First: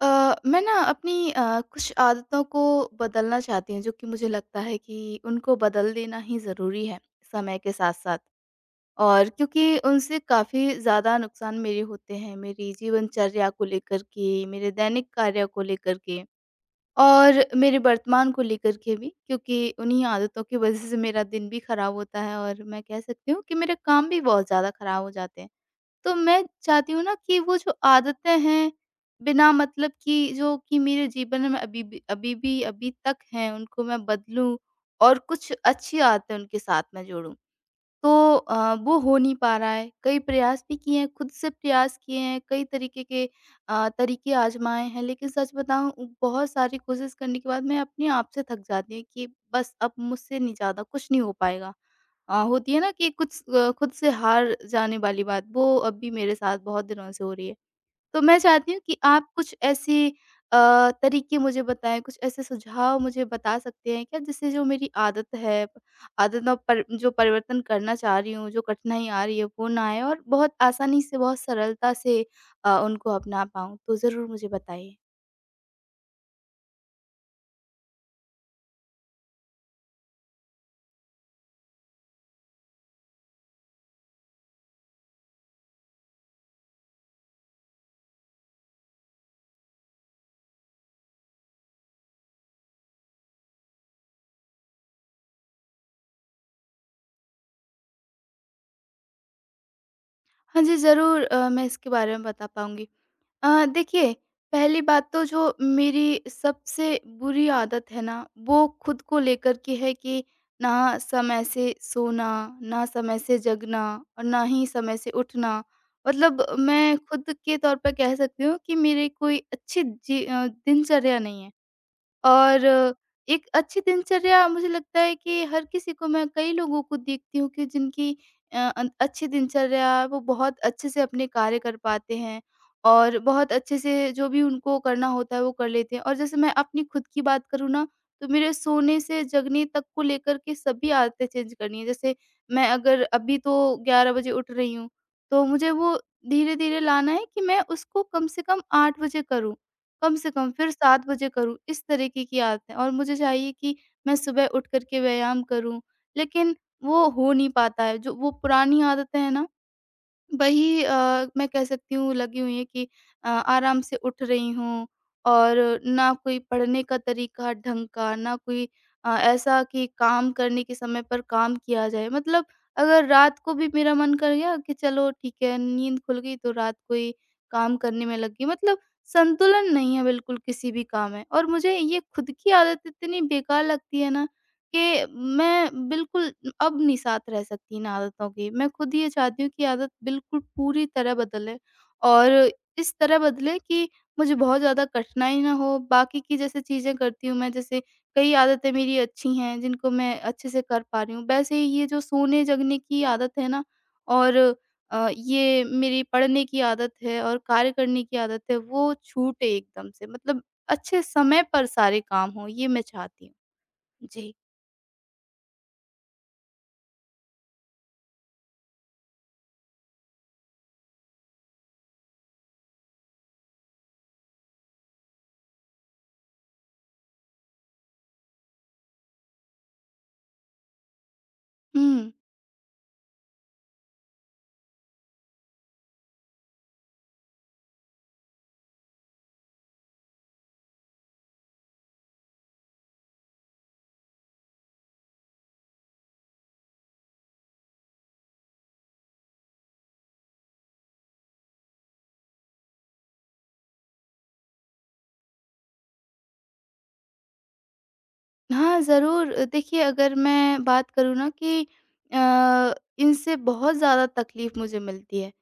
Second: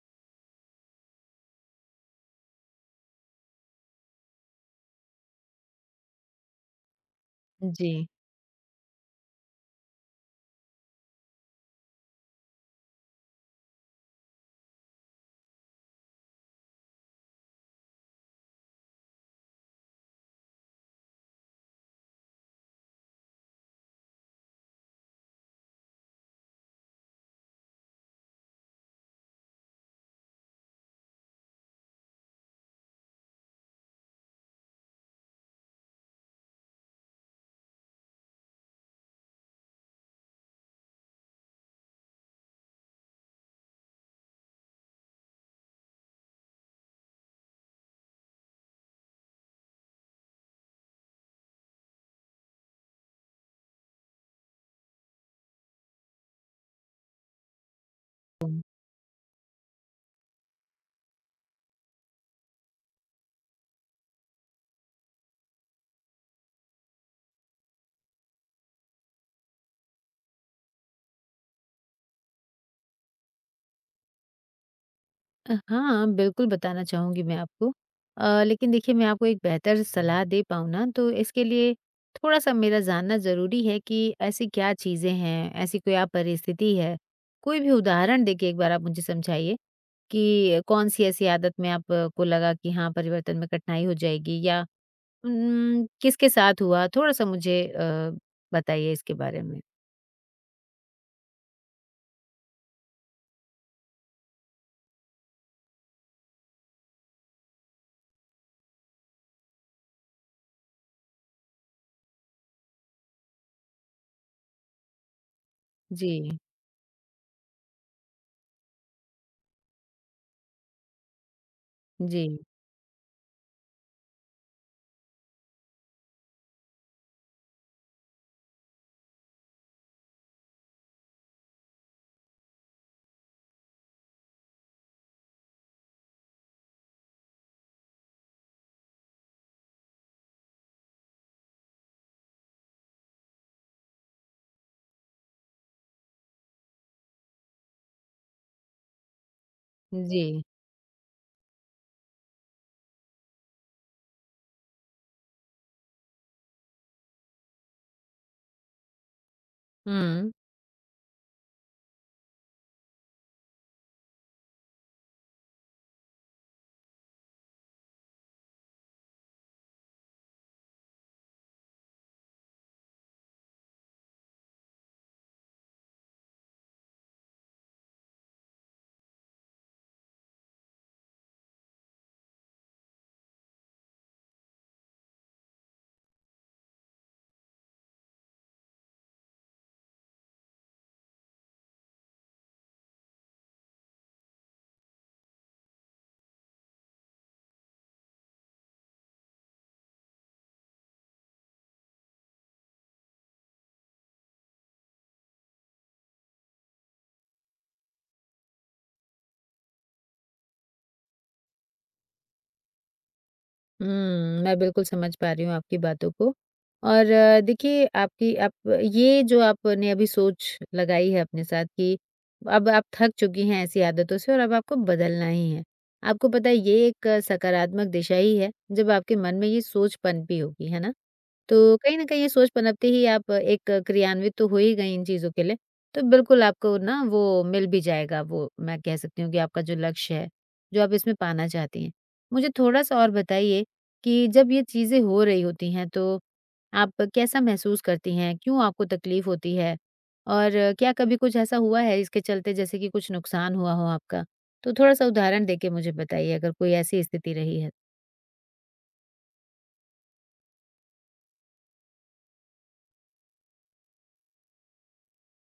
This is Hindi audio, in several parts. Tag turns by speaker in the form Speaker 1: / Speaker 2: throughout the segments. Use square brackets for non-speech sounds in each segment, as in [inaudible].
Speaker 1: मैं ना अपनी कुछ आदतों को बदलना चाहती हूँ जो कि मुझे लगता है कि उनको बदल देना ही ज़रूरी है समय के
Speaker 2: जी।
Speaker 1: साथ साथ। और क्योंकि उनसे काफ़ी ज़्यादा नुकसान मेरे होते हैं, मेरी जीवनचर्या को लेकर के, मेरे दैनिक कार्य को लेकर के और मेरे वर्तमान को लेकर के भी, क्योंकि उन्हीं आदतों की वजह से मेरा दिन भी खराब होता है और मैं कह सकती हूँ कि मेरे काम भी बहुत ज़्यादा खराब हो जाते हैं। तो मैं चाहती हूँ ना कि वो जो आदतें हैं, बिना मतलब की, जो कि मेरे जीवन में अभी भी अभी तक हैं, उनको मैं बदलूँ और कुछ अच्छी आदतें उनके साथ में जोड़ूँ। तो वो हो नहीं पा रहा है। कई प्रयास भी किए हैं, खुद से प्रयास किए हैं, कई तरीके के अ, तरीके आजमाए हैं, लेकिन सच बताऊँ उ बहुत सारी कोशिश करने के बाद मैं अपने आप से थक जाती हूँ कि बस अब मुझसे नहीं ज़्यादा कुछ नहीं हो पाएगा। होती है ना कि कुछ खुद से हार जाने वाली बात, वो अब भी मेरे साथ बहुत दिनों से हो रही है। तो मैं चाहती हूँ कि आप कुछ ऐसे तरीके मुझे बताएँ, कुछ ऐसे सुझाव मुझे बता सकते हैं क्या, जिससे जो मेरी आदत है, आदत में पर जो परिवर्तन करना चाह रही हूँ, जो कठिनाई आ रही है वो ना आए और बहुत आसानी से, बहुत सरलता से उनको अपना पाऊँ? तो ज़रूर मुझे बताइए।
Speaker 2: हाँ, बिल्कुल बताना चाहूँगी मैं आपको। लेकिन देखिए मैं आपको एक बेहतर सलाह दे पाऊँ ना तो इसके लिए थोड़ा-सा मेरा जानना ज़रूरी है कि ऐसी क्या चीज़ें हैं, ऐसी कोई आप परिस्थिति है, कोई भी उदाहरण देके एक बार आप मुझे समझाइए कि कौन-सी ऐसी आदत में आपको लगा कि हाँ, परिवर्तन में कठिनाई हो जाएगी या किसके साथ हुआ? थोड़ा-सा मुझे बताइए इसके बारे में।
Speaker 1: हाँ जी, ज़रूर मैं इसके बारे में बता पाऊँगी। देखिए, पहली बात तो जो मेरी सबसे बुरी आदत है ना, वो खुद को लेकर के है कि ना समय से सोना, ना समय से जगना और ना ही समय से उठना।
Speaker 2: जी,
Speaker 1: मतलब मैं खुद के तौर पे कह सकती हूँ कि मेरी कोई अच्छी दिनचर्या नहीं है।
Speaker 2: जी,
Speaker 1: और एक अच्छी दिनचर्या मुझे लगता है कि हर किसी को, मैं कई लोगों को देखती हूँ कि जिनकी अच्छी दिनचर्या है, वो बहुत अच्छे से अपने कार्य कर पाते हैं और बहुत अच्छे से जो भी उनको करना होता है वो कर लेते हैं। और जैसे मैं अपनी खुद की बात करूँ ना, तो मेरे सोने से जगने तक को लेकर के सभी आदतें चेंज करनी है। जैसे मैं अगर अभी तो 11 बजे उठ रही हूँ, तो मुझे वो धीरे धीरे लाना है कि मैं उसको कम से कम 8 बजे करूँ, कम
Speaker 2: जी।
Speaker 1: से कम फिर 7 बजे करूँ, इस तरीके की आदत है। और मुझे चाहिए कि मैं सुबह उठ कर के व्यायाम करूँ, लेकिन वो हो नहीं पाता है। जो वो पुरानी आदतें हैं ना,
Speaker 2: हुँ।
Speaker 1: वही मैं कह सकती हूँ लगी हुई है कि आराम से उठ रही हूँ और ना कोई पढ़ने का तरीका ढंग का, ना कोई ऐसा कि काम करने के समय पर काम किया जाए। मतलब अगर रात को भी मेरा मन कर गया कि चलो ठीक है, नींद खुल गई तो रात को ही काम करने में लग गई। मतलब संतुलन नहीं है बिल्कुल किसी भी काम में और मुझे ये खुद की आदत इतनी बेकार लगती है ना कि मैं बिल्कुल अब नहीं साथ रह सकती इन आदतों की। मैं खुद ये चाहती हूँ कि आदत बिल्कुल पूरी तरह बदले और इस तरह बदले कि मुझे बहुत ज़्यादा कठिनाई ना हो। बाकी की जैसे चीज़ें करती हूँ मैं, जैसे कई आदतें मेरी अच्छी हैं जिनको मैं अच्छे से कर पा रही हूँ। वैसे ही ये जो सोने-जगने की आदत है ना और ये मेरी पढ़ने की आदत है और कार्य करने की आदत है, वो छूटे एकदम से। मतलब अच्छे समय पर सारे काम हों, ये मैं चाहती हूँ।
Speaker 2: हुँ,
Speaker 1: जी।
Speaker 2: मैं बिल्कुल समझ पा रही हूँ आपकी बातों को। और देखिए आपकी आप ये जो आपने अभी सोच लगाई है अपने साथ कि अब आप थक चुकी हैं ऐसी आदतों से और अब आपको बदलना ही है। आपको पता है ये एक सकारात्मक दिशा ही है, जब आपके मन में ये सोच पनपी होगी, है ना? तो कहीं न
Speaker 1: हुँ।
Speaker 2: कहीं ये सोच पनपते ही आप एक क्रियान्वित तो हो ही गई इन चीज़ों के लिए, तो बिल्कुल आपको ना वो मिल भी जाएगा वो मैं कह सकती हूँ कि आपका जो लक्ष्य है, जो आप इसमें पाना चाहती हैं। मुझे थोड़ा-सा और बताइए कि जब ये चीज़ें हो रही होती हैं तो आप कैसा महसूस करती हैं? क्यों आपको तकलीफ़ होती है? और क्या कभी कुछ ऐसा हुआ है इसके चलते जैसे कि कुछ नुकसान हुआ हो आपका? तो थोड़ा-सा उदाहरण देके मुझे बताइए अगर कोई ऐसी स्थिति रही है।
Speaker 1: हाँ, ज़रूर। देखिए, अगर मैं बात करूँ ना कि अ, इनसे बहुत ज़्यादा तकलीफ़ मुझे मिलती है।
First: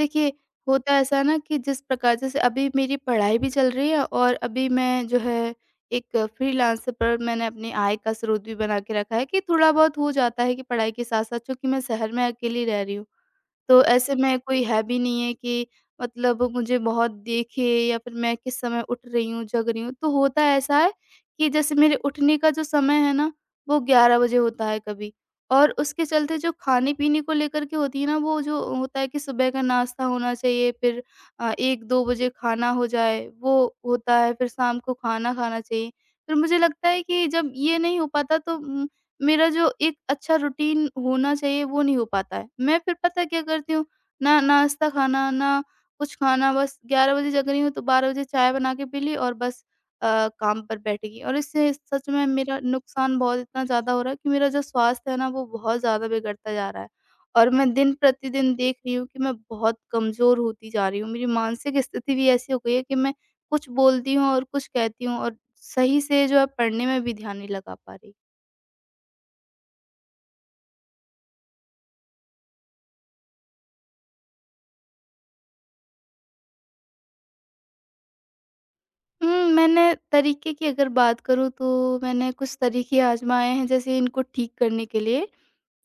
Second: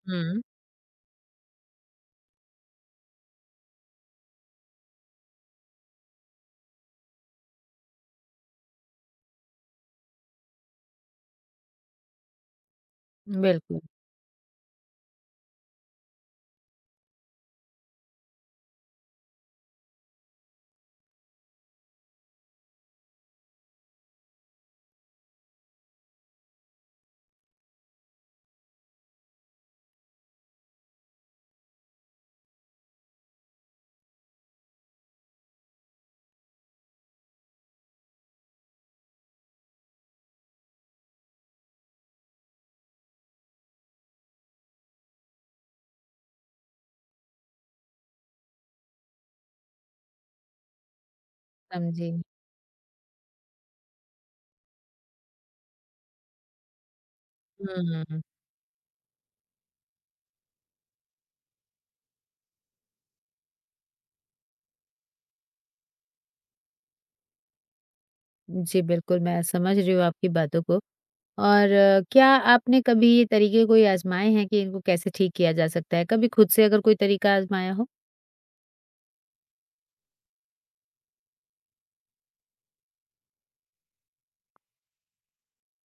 Speaker 1: देखिए,
Speaker 2: हुँ,
Speaker 1: होता ऐसा है ना कि जिस प्रकार, जैसे अभी मेरी पढ़ाई भी चल रही है और अभी मैं जो है एक फ्रीलांसर पर मैंने अपनी आय का स्रोत भी बना के रखा है कि थोड़ा-बहुत हो जाता है कि पढ़ाई के साथ-साथ, चूँकि मैं शहर में अकेली रह रही हूँ।
Speaker 2: बिल्कुल।
Speaker 1: तो ऐसे में कोई है भी नहीं है कि मतलब मुझे बहुत देखे या फिर मैं किस समय उठ रही हूँ, जग रही हूँ। तो होता ऐसा है कि जैसे मेरे उठने का जो समय है ना, वो 11 बजे होता है कभी। और उसके चलते जो खाने-पीने को लेकर के होती है ना, वो जो होता है कि सुबह का नाश्ता होना चाहिए, फिर 1-2 बजे खाना हो जाए, वो होता है, फिर शाम को खाना खाना चाहिए। फिर मुझे लगता है कि जब ये नहीं हो पाता तो मेरा जो एक अच्छा रूटीन होना चाहिए वो नहीं हो पाता है। मैं फिर पता है क्या करती हूँ, ना नाश्ता खाना, ना कुछ खाना, बस 11 बजे जग रही हूँ तो 12 बजे चाय बना के पी ली और बस अ, काम पर बैठ गई। और इससे सच
Speaker 2: समझी।
Speaker 1: में मेरा नुकसान बहुत इतना ज़्यादा हो रहा है कि मेरा जो स्वास्थ्य है ना वो बहुत ज़्यादा बिगड़ता जा रहा है। और मैं
Speaker 2: हुँ।
Speaker 1: दिन-प्रतिदिन देख रही हूँ कि मैं बहुत कमज़ोर होती जा रही हूँ। मेरी मानसिक स्थिति भी ऐसी हो गई है कि मैं कुछ बोलती हूँ और कुछ कहती हूँ और सही से जो है पढ़ने में भी ध्यान नहीं लगा पा रही।
Speaker 2: जी, बिल्कुल, मैं समझ रही हूँ आपकी बातों को। और क्या आपने कभी ये तरीके कोई आज़माए हैं कि इनको कैसे ठीक किया जा सकता है? कभी खुद से अगर कोई तरीका आज़माया हो?
Speaker 1: हुँ, मैंने तरीके की अगर बात करूँ तो मैंने कुछ तरीके आज़माए हैं, जैसे इनको ठीक करने के लिए।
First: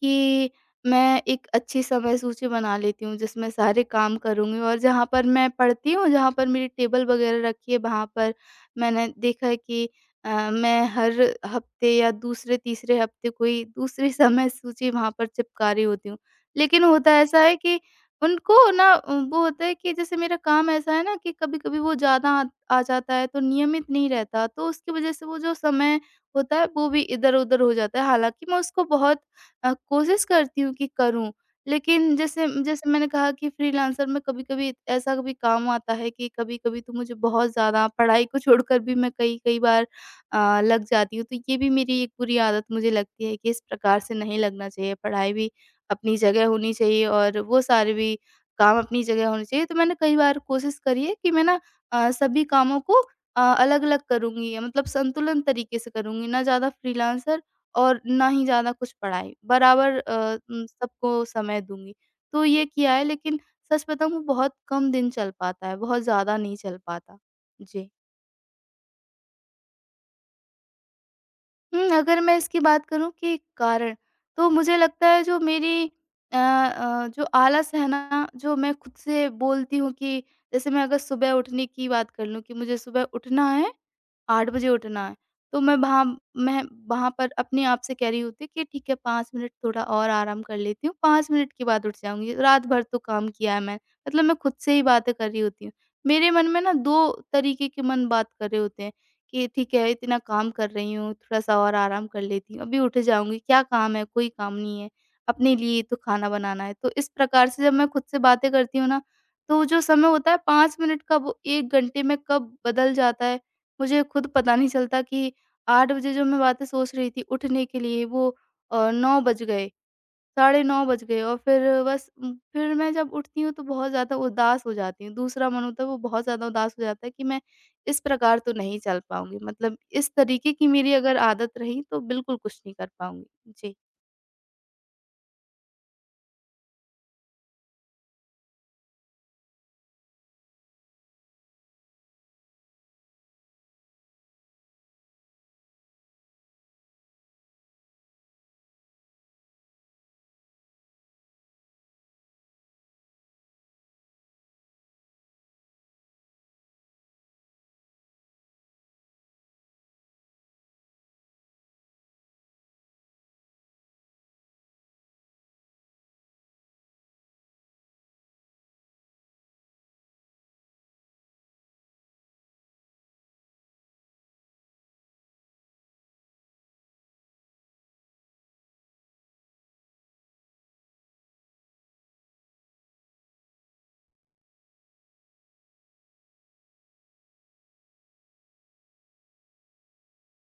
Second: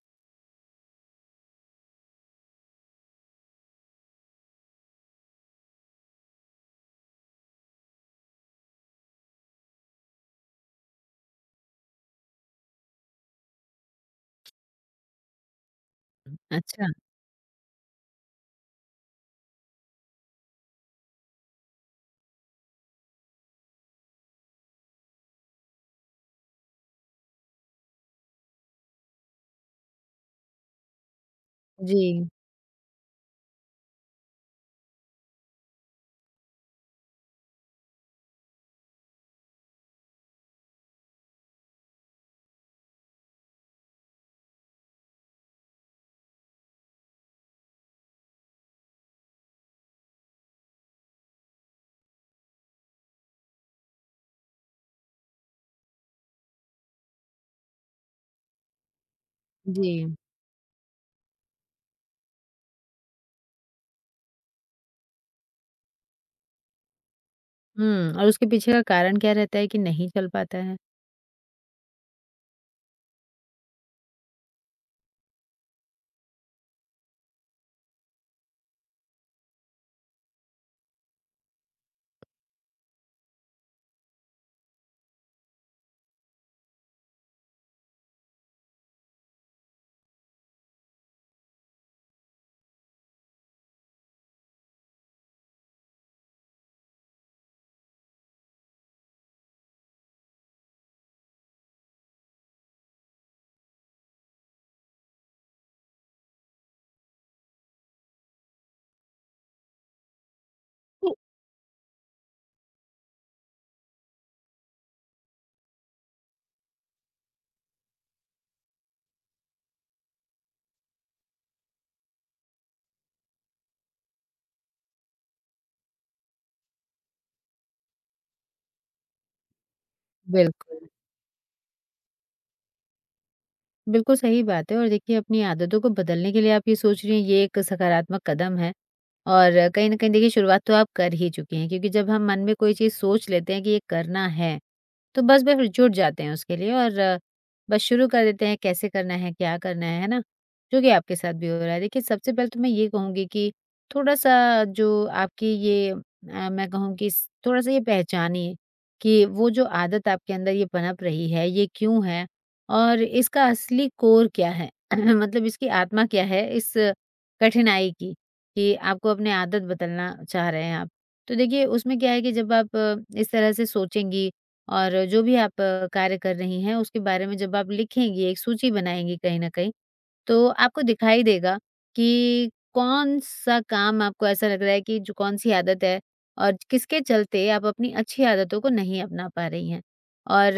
Speaker 1: कि मैं एक अच्छी समय सूची बना लेती हूँ जिसमें सारे काम करूँगी और जहाँ पर मैं पढ़ती हूँ, जहाँ पर मेरी टेबल वग़ैरह रखी है वहाँ पर मैंने देखा है कि मैं हर हफ़्ते या दूसरे-तीसरे हफ़्ते कोई दूसरी [laughs] समय सूची वहाँ पर चिपका रही होती हूँ। लेकिन
Speaker 2: अच्छा।
Speaker 1: होता ऐसा है कि उनको ना वो होता है कि जैसे मेरा काम ऐसा है ना कि कभी-कभी वो ज़्यादा आ आ जाता है तो नियमित नहीं रहता, तो उसकी वज़ह से वो जो समय होता है वो भी इधर-उधर हो जाता है। हालाँकि मैं उसको बहुत कोशिश करती हूँ कि करूँ। लेकिन
Speaker 2: जी,
Speaker 1: जैसे जैसे मैंने कहा कि फ्रीलांसर में कभी-कभी ऐसा भी काम आता है कि कभी-कभी तो मुझे बहुत ज़्यादा पढ़ाई को छोड़कर भी मैं कई-कई बार लग जाती हूँ। तो ये भी मेरी एक बुरी आदत मुझे लगती है कि इस प्रकार से नहीं लगना चाहिए। पढ़ाई भी अपनी जगह होनी चाहिए और वो सारे भी काम अपनी जगह होने चाहिए। तो मैंने कई बार कोशिश करी है कि मैं ना सभी कामों को अलग-अलग करूँगी, मतलब संतुलन तरीके से करूँगी, ना ज़्यादा फ्रीलांसर और ना ही ज़्यादा कुछ पढ़ाई, बराबर
Speaker 2: जी।
Speaker 1: सबको समय दूँगी। तो ये किया है, लेकिन सच बताऊँ वो बहुत कम दिन चल पाता है, बहुत ज़्यादा नहीं चल पाता। जी।
Speaker 2: और उसके पीछे का कारण क्या रहता है कि नहीं चल पाता है?
Speaker 1: हुँ, अगर मैं इसकी बात करूँ कि कारण, तो मुझे लगता है जो मेरी जो आलस है ना, जो मैं खुद से बोलती हूँ कि जैसे मैं अगर सुबह उठने की बात कर लूँ कि मुझे सुबह उठना है, 8 बजे उठना है। तो मैं वहाँ पर अपने आप से कह रही होती हूँ कि ठीक है, 5 मिनट थोड़ा और आराम कर लेती हूँ, 5 मिनट के बाद उठ जाऊँगी, रात भर तो काम किया है मैं। मतलब मैं खुद से ही बातें कर रही होती हूँ। मेरे मन में ना 2 तरीके के मन बात कर रहे होते हैं कि ठीक है इतना काम कर रही हूँ, थोड़ा-सा और आराम कर लेती हूँ, अभी उठ जाऊँगी, क्या काम है, कोई काम नहीं है, अपने लिए तो खाना बनाना है। तो इस प्रकार से जब मैं खुद से बातें करती हूँ ना, तो जो समय होता है 5 मिनट
Speaker 2: हुँ।
Speaker 1: का वो 1 घंटे में कब बदल जाता है मुझे खुद पता नहीं चलता कि 8 बजे जो मैं बातें सोच रही थी उठने के लिए वो 9 बज गए, साढ़े 9 बज गए और फिर बस फिर मैं जब उठती हूँ तो बहुत ज़्यादा उदास हो जाती हूँ। दूसरा मन होता है वो बहुत ज़्यादा उदास हो जाता है कि मैं इस प्रकार तो नहीं चल पाऊँगी। मतलब इस तरीके की
Speaker 2: बिल्कुल,
Speaker 1: मेरी अगर आदत रही तो बिल्कुल कुछ नहीं कर पाऊँगी। जी।
Speaker 2: बिल्कुल सही बात है और देखिए अपनी आदतों को बदलने के लिए आप ये सोच रही हैं ये एक सकारात्मक कदम है और कहीं न कहीं देखिए शुरुआत तो आप कर ही चुकी हैं क्योंकि जब हम मन में कोई चीज़ सोच लेते हैं कि ये करना है तो बस वे फिर जुट जाते हैं उसके लिए और बस शुरू कर देते हैं कैसे करना है, क्या करना है ना? जो कि आपके साथ भी हो रहा है। देखिए, सबसे पहले तो मैं ये कहूँगी कि थोड़ा-सा जो आपकी ये मैं कहूँ कि स थोड़ा-सा ये पहचानिए कि वो जो आदत आपके अंदर ये पनप रही है, ये क्यों है और इसका असली कोर क्या है? [clears throat] मतलब इसकी आत्मा क्या है इस कठिनाई की, कि आपको अपनी आदत बदलना चाह रहे हैं आप। तो देखिए, उसमें क्या है कि जब आप इस तरह से सोचेंगी और जो भी आप कार्य कर रही हैं उसके बारे में जब आप लिखेंगी, एक सूची बनाएँगी कहीं न कहीं, तो आपको दिखाई देगा कि कौन-सा काम आपको ऐसा लग रहा है कि जो कौन-सी आदत है और किसके चलते आप अपनी अच्छी आदतों को नहीं अपना पा रही हैं। और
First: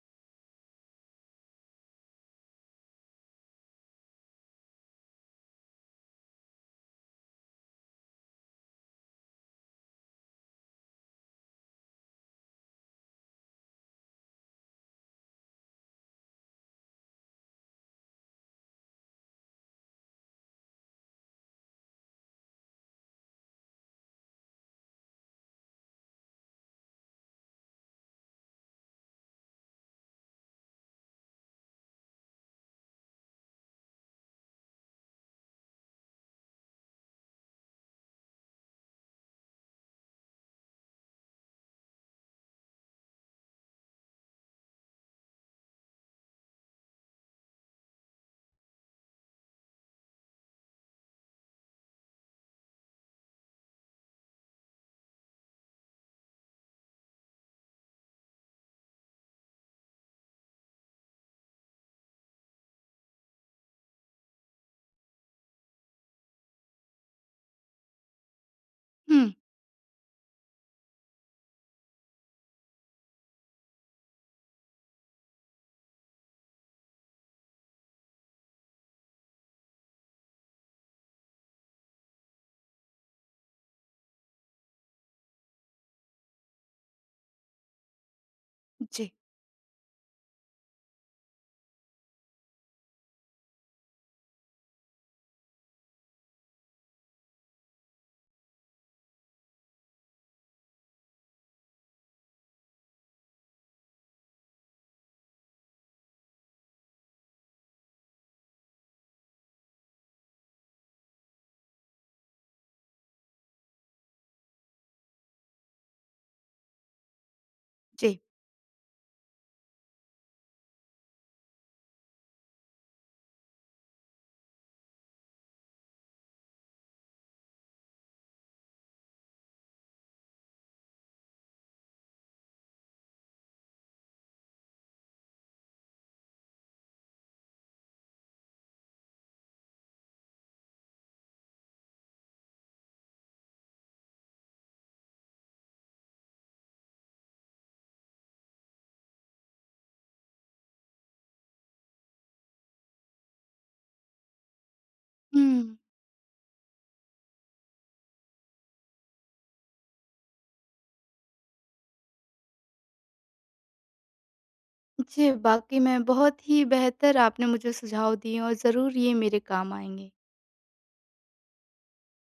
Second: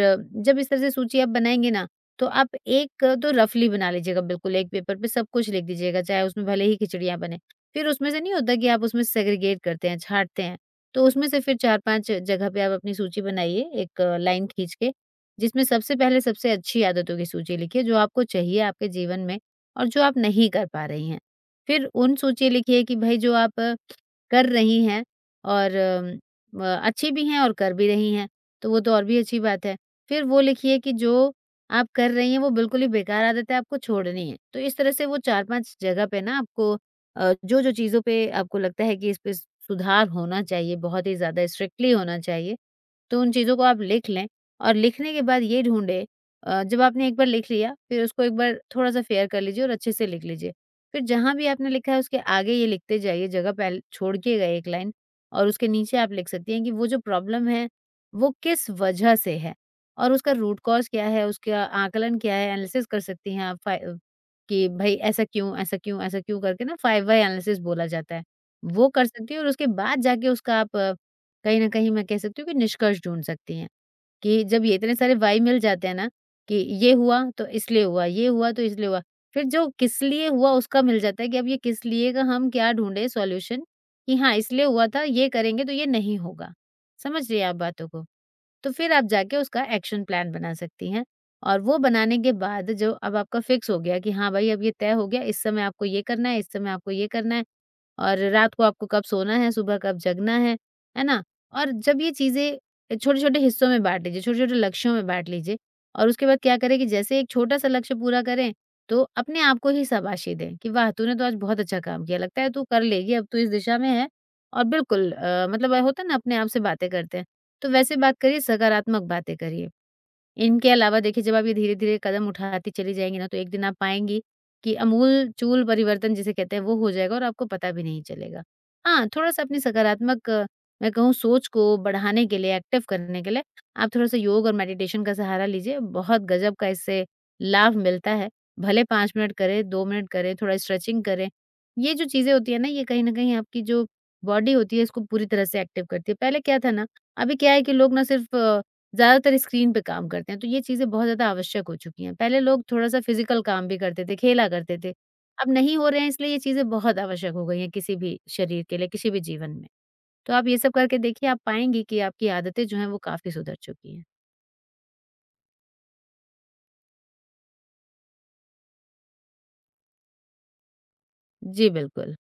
Speaker 2: जब इस तरह से सूची आप बनाएँगे ना, तो आप एक तो रफ़ली बना लीजिएगा बिल्कुल, एक पेपर पे सब कुछ लिख दीजिएगा, चाहे उसमें भले ही खिचड़ियाँ बने। फिर उसमें से नहीं होता कि आप उसमें सेग्रीगेट करते हैं, छाँटते हैं, तो उसमें से फिर 4-5 जगह पे आप अपनी सूची बनाइए, एक लाइन खींच के, जिसमें सबसे पहले सबसे अच्छी आदतों की सूची लिखिए, जो आपको चाहिए आपके जीवन में और जो आप नहीं कर पा रही हैं। फिर उन सोचिए लिखिए कि भई जो आप कर रही हैं और अच्छी भी हैं और कर भी रही हैं, तो वो तो और भी अच्छी बात है। फिर वो लिखिए कि जो आप कर रही हैं वो बिल्कुल ही बेकार आदत है, आपको छोड़नी है। तो इस तरह से वो 4-5 जगह पे ना आपको जो-जो चीज़ों पे आपको लगता है कि इस पे सुधार होना चाहिए, बहुत ही ज़्यादा स्ट्रिक्टली होना चाहिए, तो उन चीज़ों को आप लिख लें और लिखने के बाद ये ढूँढें जब आपने एक बार लिख लिया, फिर उसको एक बार थोड़ा-सा फेयर कर लीजिए और अच्छे से लिख लीजिए। फिर जहाँ भी आपने लिखा है उसके आगे ये लिखते जाइए, जगह पहल छोड़िएगा एक लाइन और उसके नीचे आप लिख सकती हैं कि वो जो प्रॉब्लम है, वो किस वजह से है और उसका रूट कॉज़ क्या है, उसका आकलन क्या है, एनालिसिस कर सकती हैं आप कि भई ऐसा क्यों, ऐसा क्यों, ऐसा क्यों करके ना 5 व्हाय एनालिसिस बोला जाता है, वो कर
Speaker 1: हुँ।
Speaker 2: सकती हैं और उसके बाद जाके उसका आप कहीं न कहीं मैं कह सकती हूँ कि निष्कर्ष ढूँढ सकती हैं, कि जब ये इतने सारे व्हाय मिल जाते हैं ना, कि ये हुआ तो इसलिए हुआ, ये हुआ तो इसलिए हुआ। फिर जो किस लिए हुआ उसका मिल जाता है कि अब ये किस लिए का हम क्या ढूँढे सॉल्यूशन कि हाँ, इसलिए हुआ था, ये करेंगे तो ये नहीं होगा। समझ रही हैं आप बातों को? तो फिर आप
Speaker 1: जी,
Speaker 2: जाके उसका एक्शन प्लान बना सकती हैं और वो बनाने के बाद जो अब आपका फिक्स हो गया कि हाँ, भाई अब ये तय हो गया, इस समय आपको ये करना है, इस समय आपको ये करना है। और रात को आपको कब सोना है, सुबह कब जगना है ना? और जब ये चीज़ें छोटे-छोटे हिस्सों में बाँट लीजिए, छोटे-छोटे लक्ष्यों में बाँट लीजिए और उसके बाद क्या करें कि जैसे एक छोटा-सा लक्ष्य पूरा करें, तो अपने आप को ही शाबाशी दें कि वाह! तूने तो आज बहुत अच्छा काम किया, लगता है तू कर लेगी, अब तू इस दिशा में है और बिल्कुल मतलब होता है ना अपने आप से बातें करते हैं, तो वैसे
Speaker 1: जी।
Speaker 2: बात करिए, सकारात्मक बातें करिए। इनके अलावा देखिए जब आप ये धीरे-धीरे कदम उठाती चली जाएँगी ना, तो एक दिन आप पाएँगी कि अमूलचूल परिवर्तन जिसे कहते हैं वो हो जाएगा और आपको पता भी नहीं चलेगा। हाँ, थोड़ा-सा अपनी सकारात्मक मैं कहूँ सोच को बढ़ाने के लिए, एक्टिव करने के लिए आप थोड़ा-सा योग और मेडिटेशन का सहारा लीजिए, बहुत गज़ब का इससे लाभ मिलता है। भले 5 मिनट करें, 2 मिनट करें, थोड़ा स्ट्रेचिंग करें। ये जो चीज़ें होती हैं ना, ये कहीं न कहीं आपकी जो बॉडी होती है इसको पूरी तरह से एक्टिव करती है। पहले क्या था ना, अभी क्या है कि लोग ना सिर्फ़ ज़्यादातर स्क्रीन पे काम करते हैं, तो ये चीज़ें बहुत ज़्यादा आवश्यक हो चुकी हैं। पहले लोग थोड़ा-सा फिज़िकल काम भी करते थे, खेला करते थे। अब
Speaker 1: हुँ।
Speaker 2: नहीं हो रहे हैं इसलिए ये चीज़ें बहुत आवश्यक हो गई हैं किसी भी शरीर के लिए, किसी भी जीवन में। तो आप ये सब करके देखिए, आप पाएँगी कि आपकी आदतें जो हैं वो काफ़ी सुधर चुकी हैं।
Speaker 1: जी, वाक़ई में बहुत ही बेहतर आपने मुझे सुझाव दिए और ज़रूर ये मेरे काम आएँगे।
Speaker 2: जी, बिल्कुल।